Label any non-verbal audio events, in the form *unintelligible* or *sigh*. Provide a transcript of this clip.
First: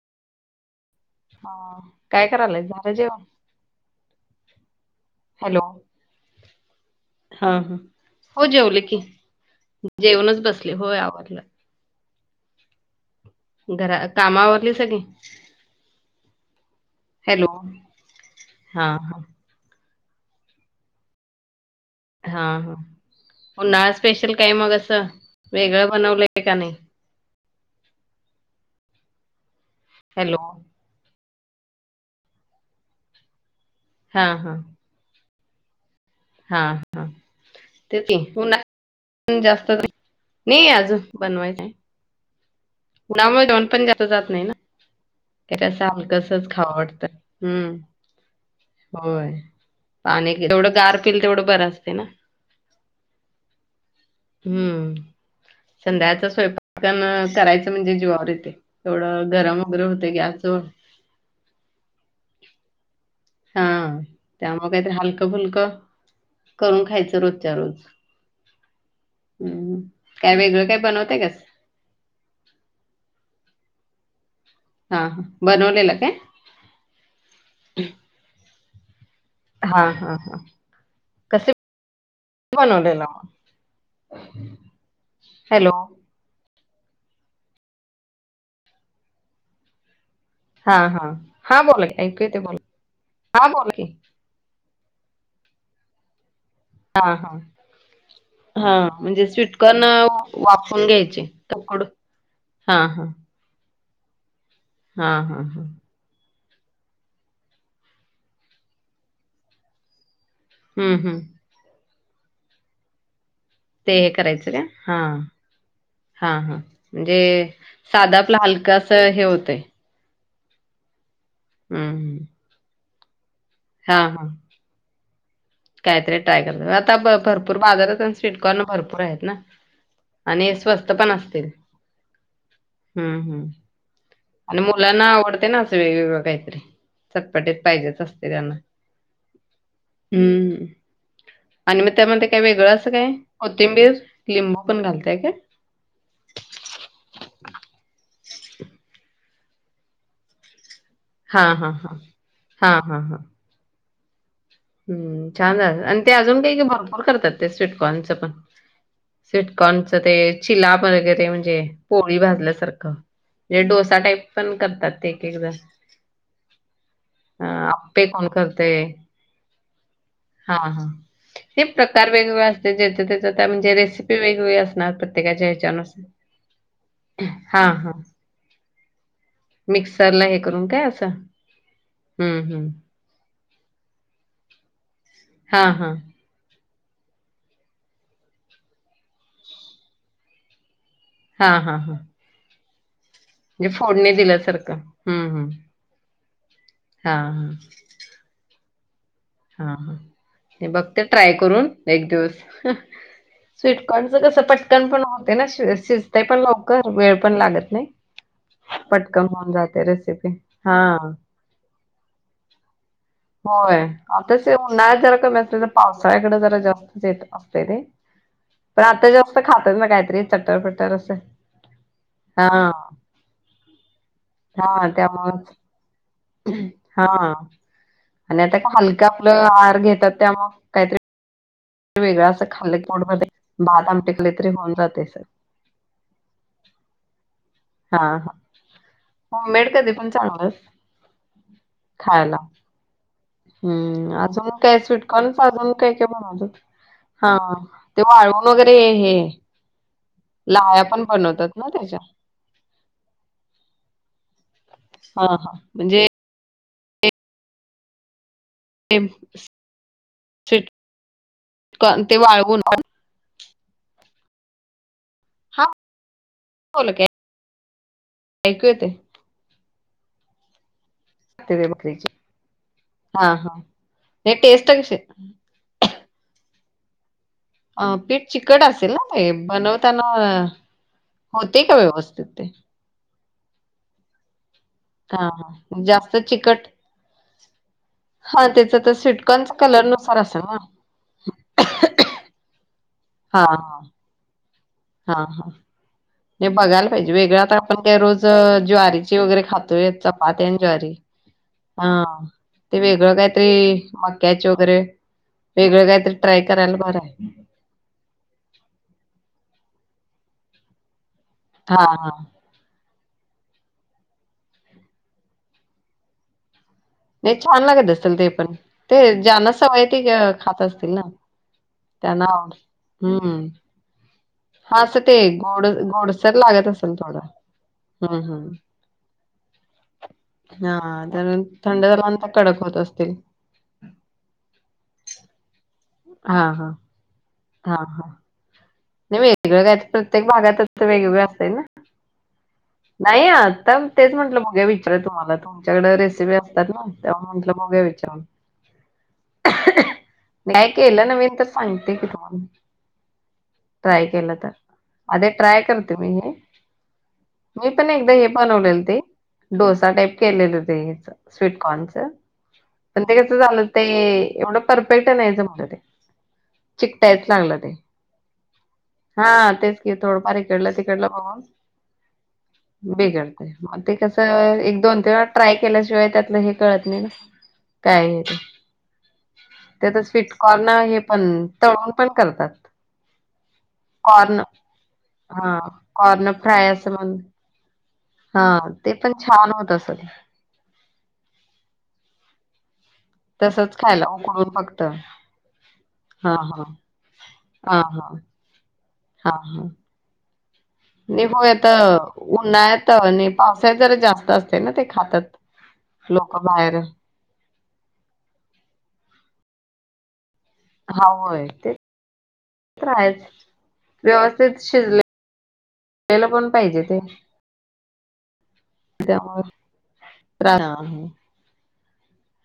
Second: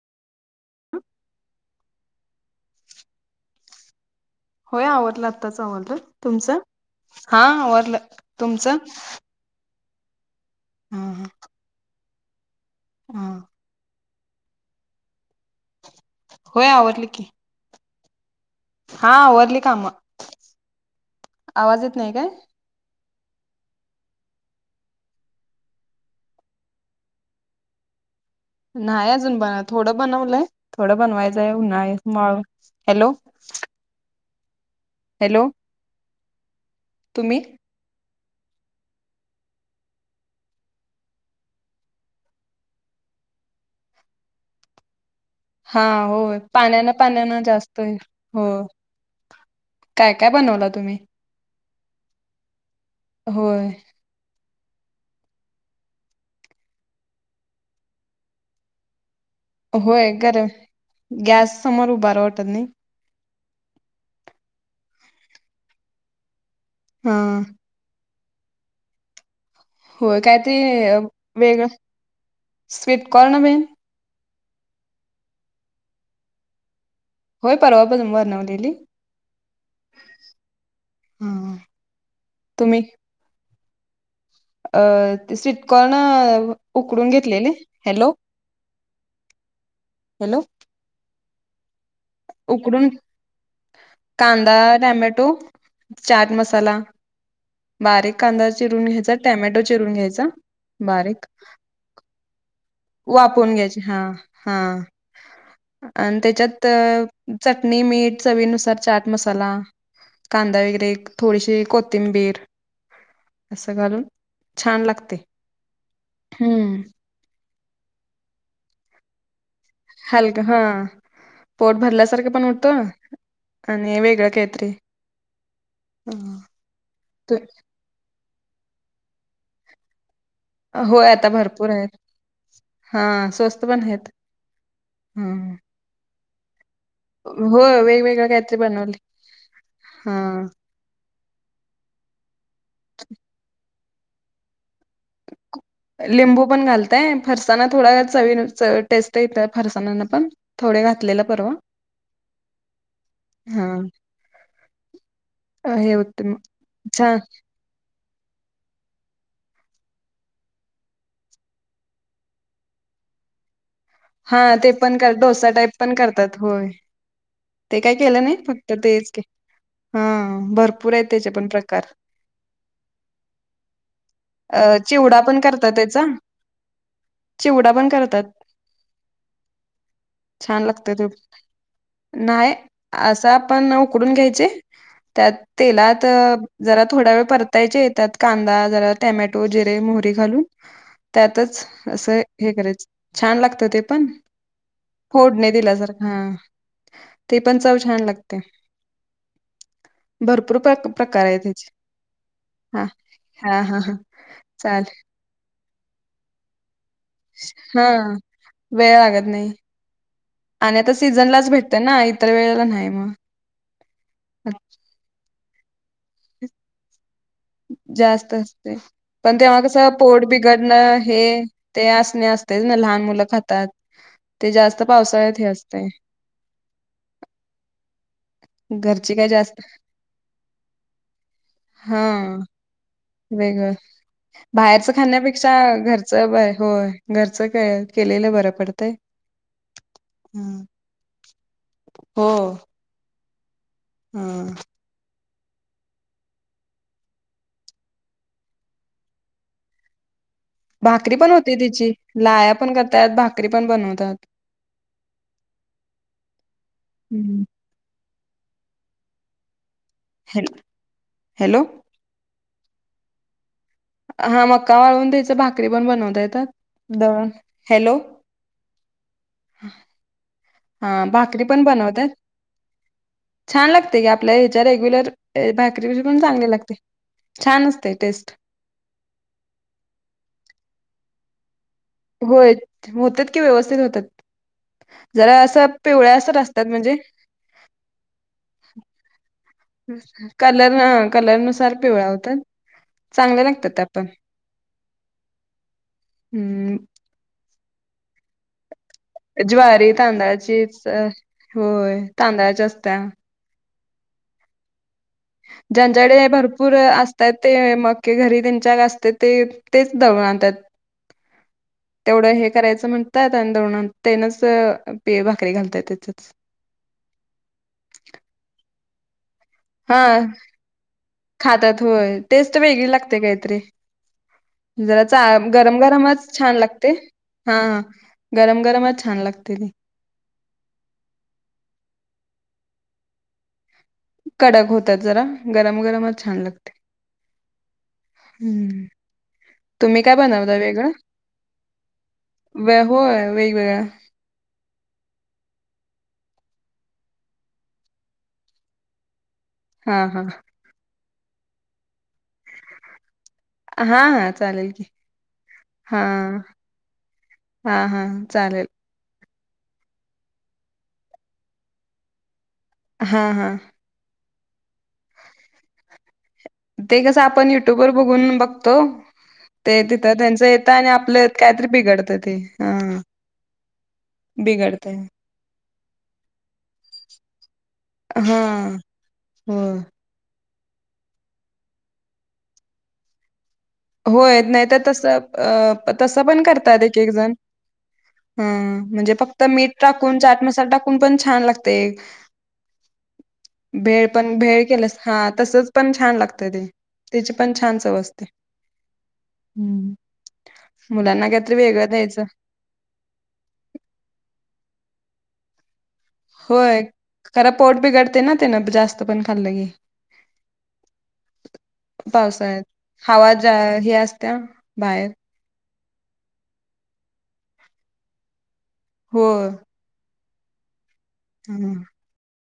हं. काय करालय झालं जेवण? होय आवरलं आत्ताच हॅलो आवरलं, तुमचं? हा आवरलं तुमचं? जेवूनच बसले, होय हा आवरलं. हं. घरा, काम आवरली सगळी? होय आवरली की. हॅलो. हा आवरली काम, आवाज येत नाही. काय? हा-हा, पुन्हा आज स्पेशल काय मग असं, वेगळं बनवलंय का नाही? नाही अजून बन थोडं हॅलो बनवलंय, थोडं बनवायचंय उन्हाळी मळून. हॅलो. हा-हा. हॅलो. हा-हा. तुम्ही त कि उन्हात जास्त नाही अजून बनवातंय. उन्हामुळे जेवण पण जास्त जात नाही ना. त्यात हा असं होय, हलकसच खावं वाटतं पाण्यान-पाण्यानं जास्त हे हम्म हो. होय काय काय पाणी, बनवला जेवढं तुम्ही? गार पिल तेवढं बरं असते ना? होय. हम्म. संध्याकाळच स्वयंपाक करायचं म्हणजे जीवावर येते तेवढं गरम वगैरे होतंय होय, गर गॅसवर गॅस समोर उभा राहू वाटत नाही. हा त्यामुळे काहीतरी हलकं- फुलकं करून हा खायचं रोजच्या रोज. ह्म. होय काय ते वेगळं स्वीटकॉर्न बीन. हा, बनवलेलं काय? होय परवा पासून बनवलेली. हा-हा-हा, कसे हा तुम्ही बनवलेलं. अ ते स्वीटकॉर्न उकडून घेतलेले हॅलो-हॅलो. हा-हा-हा बोला ऐकू येतंय बोल उकडून हा बोल की. कांदा टमॅटो चाट मसाला. हा-हा. बारीक कांदा हा चिरून घ्यायचा म्हणजे स्वीट टॅमॅटो कॉर्न चिरून घ्यायचा वाफवून घ्यायचे बारीक का उकडून? हा. वाफवून घ्यायचे हा-हा. हा हा हा. आणि त्याच्यात चटणी मीठ चवीनुसार चाट मसाला. कांदा वगैरे हम्म हम्म थोडीशी कोथिंबीर. असं ते घालून हे करायचं का छान लागते हा-हा-हा हम्म ते साधं आपलं हलक अस हे होतंय. हलक हा पोट हम्म हम्म. भरल्यासारखं पण होत. आणि वेगळं काही तरी. काही तरी ट्रय करत आता भरपूर बाजारात आणि स्वीटकॉर्न भरपूर आहेत ना. आणि हे स्वस्त हो पण आता असतील भरपूर आहेत हा हम्म-हम्म. *unintelligible* आहेत. आणि मुलांना आवडते हम्म. ना असं वेगवेगळं काहीतरी चटपटीत पाहिजेच असते. काही त्यांना. तरी बनवली. हा. हम्म आणि मग त्यामध्ये काय वेगळं असं काय कोथिंबीर लिंबू पण घालतय काय? लिंबू पण घालतय फरसाणा थोडा चवी टेस्ट येतय फरसाणांना पण. थोडे घातलेलं हा परवा हा हा. हा हा हा. हा. हम्म छान हे आणि ते होते मग अजून काही भरपूर छान करतात ते स्वीटकॉर्नच पण? स्वीटकॉर्नच ते चिला बर्गर म्हणजे पोळी भाजल्यासारखं. हे डोसा टाईप. हा ते करतात पण एक एकदा डोसा टाईप पण करतात होय. अ ते काय केलं नाही फक्त तेच क *unintelligible* हा-हा हे प्रकार वेगवेगळे असते ज्या त्याचा त्या म्हणजे रेसिपी वेगवेगळी असणार प्रत्येकाच्या. त ह्याच्यानुसार त्याचा हा चिवडा पण हा करतात. मिक्सरला हे छान करून काय लागत असं तो नाही हम्म-हम्म. असं आपण उकडून घ्यायचे त्यात हा हा तेलात जरा थोड्या वेळ परतायचे त्यात कांदा जरा टॅमॅटो जिरे मोहरी घालून हा त्यातच हा हा असं हे करायचं छान म्हणजे लागत. पण फोडणी दिल्यासारखं हम्म हम्म फोडनी दिल्यासारखं हा ते हा पण चव छान लाग ते. हा-हा ते बघते ट्राय करून त्याचे एक दिवस. हा हा हा हा स्वीटकॉर्नच कसं पटकन चालेल पण होते ना श शिजताय पण लवकर वेळ पण लागत नाही. हा वेळ लागत पटकन नाही होऊन जाते रेसिपी. आणि आता हां. सीझनलाच भेटत ना इतर वेळेला नाही मग. होय आता उन्हाळ्यात जरा कमी असत तर पावसाळ्याकडे जरा जास्तच येत. ते. जास्त असते पण आता जास्त पण तेव्हा खातात ना कसं काहीतरी पोट चटर-पटर बिघडणं असं. हे ते असणे असतेच हां. ना लहान मुलं खातात ते जास्त पावसाळ्यात हे असते. हा आणि आता काय हलका घरची काय आपलं जास्त आहार घेतात त्यामू वेगळां हा खाल्लं आस खाल्लं की पोट भरत वेगळं, बाहेरच खाण्यापेक्षा अ घरच ब, होय घरच काय केलेलं बरं पडतंय. होम मेड कधी पण चांगल. हम्म. हो हम्म, आज म हा. काय स्वीट? काल साजून काय काय बनवलंय?, हा ते वाळव वगैरे हे लाह्या भाकरी पण बनवतात होती ना तिची, त्याच्या? लाह्या पण करतात भाकरी पण बनवतात. हा हा म्हणजे हम्म हॅल *inaudible* हॅलो काल ते वाळवून हा मका वाळवून त्याच हां, भाकरी पण बनवता येतात, बोला की दळून, हॅलो ऐकू येतय. हा भाकरी ते पण ते बकरीची. बनवत्यात? हां, हां. छान लागते की ते आपल्या ह्याच्या टेस्ट कशी रेग्युलर, अ भाकरी पेक्षा पण चांगली लागते. छान अ असते पीठ टेस्ट. चिकट असेल ना ते, बनवताना अ होतय काय व्यवस् होय, होत्यात की व्यवस्थित होत्यात. हां, जरा असं हां. जास्त पिवळ्यासर असतात म्हणजे हा त्याच तर सीट पंच कलर हम्म, कलर हा कलरनुसार पिवळा होतात चांगल्या लागत्यात त्या त *inaudible* हा हा नाही बघायला पाहिजे, वेगळा पण आपण काय रोज अ ज्वारीची ची वगैरे ज्वारी खातोय, चपाती आणि तांदळाचीच ज्वारी, अ, हा होय तांदळाच्या ते असत्या वेगळ काय ते मक्याचे वगैरे वेगळं काहीतरी ज्यांच्याकडे ट्राय भरपूर करायला बरं आहे असतात ते मके घरी त्यांच्यात असत्यात ते, तेच दळून आणत्यात हा हा तेवढं हे करायचं म्हणतात आणि दळून आण तेनच अ ते भाकरी घालत्यात त्याच्याच. नाही छान लागत असेल ते पण, ते ज्यांना सवय ती अ खात असतील ना. खात्यात होय, त्यांना आवड टेस्ट वेगळी लागत्या हम्म काहीतरी. हा अस जरा ते चा गोड, गरम गरमच गोडसर छान लागत लागते असल थोड. हा, गरम गरमच छान लागतय ते. हा, तर थंड झाल म्हणून त्या कडक होत असतील. कडक होत्यात जरा, गरम-गरमच हा छान हा लागतय. हा हा हम्म नाही वेगळं काय तर, तुम्ही प्रत्येक बनवता भागातच वेगळं वेगवेगळं असतंय ना. वे नाही होय आता वेगवेगळं तेच म्हंटल बघूया विचार तुम्हाला तुमच्याकडे रेसिपी असतात ना, तेव्हा म्हंटल बघूया विचारून. हा हा काय केलं नवीन तर, सांगते की तुम्हाला. हा ट्राय हा केलं तर, चालेल की आधी ट्राय करते हा मी हे मी हा पण हा एकदा हे चालेल बनवलेल ते डोसा, टाईप केलेलं ते हेच स्वीटकॉर्नच, पण ते हा कसं हा झालं ते एवढं परफेक्ट नाही जमल ते. ते कसं चिकटायच आपण लागलं ते युट्यूब वर बघून बघतो हा तेच ते की तिथ थोडंफार त्यांच येतं इकडलं आणि तिकडलं आपल्यात बघून कायतरी बिघडत ते, हा बिघडते ते कसं एक बिघडतय दोन तीन वेळा ट्राय केल्याशिवाय त्यातलं हे कळत नाही ना. काय ते हा होय ते आता स्वीटकॉर्न हे पण तळून पण करतात. कॉर्न होय नाही तर तसं हा अ तसं कॉर्न पण फ्राय करतायेत असं एक एक म्हण जण. हा हम ते पण म्हणजे फक्त छान होत मीठ असेल. टाकून, चाट मसाला टाकून पण छान लागतय. *inaudible* खायला भेळ पण उकडून भेळ फक्त केलंस, हा तसच पण छान लागतय हा ते. त्याची पण छान हा चव हा असते. हा हा. *unintelligible* मुलांना काहीतरी येत वेगळं द्यायचं उन्हाळ्यात आणि पावसात जर जास्त असतय ना ते खातात. लोक बाहेर होय, खर पोट बिघडतय ना तेन जास्त पण खाल्लं की. हा होय ते पावसाळ्यात तर आहेच हवा ज्या हे असत्या बाहेर याला पण पाहिजे ते हो त्यावर. प्रारा हम.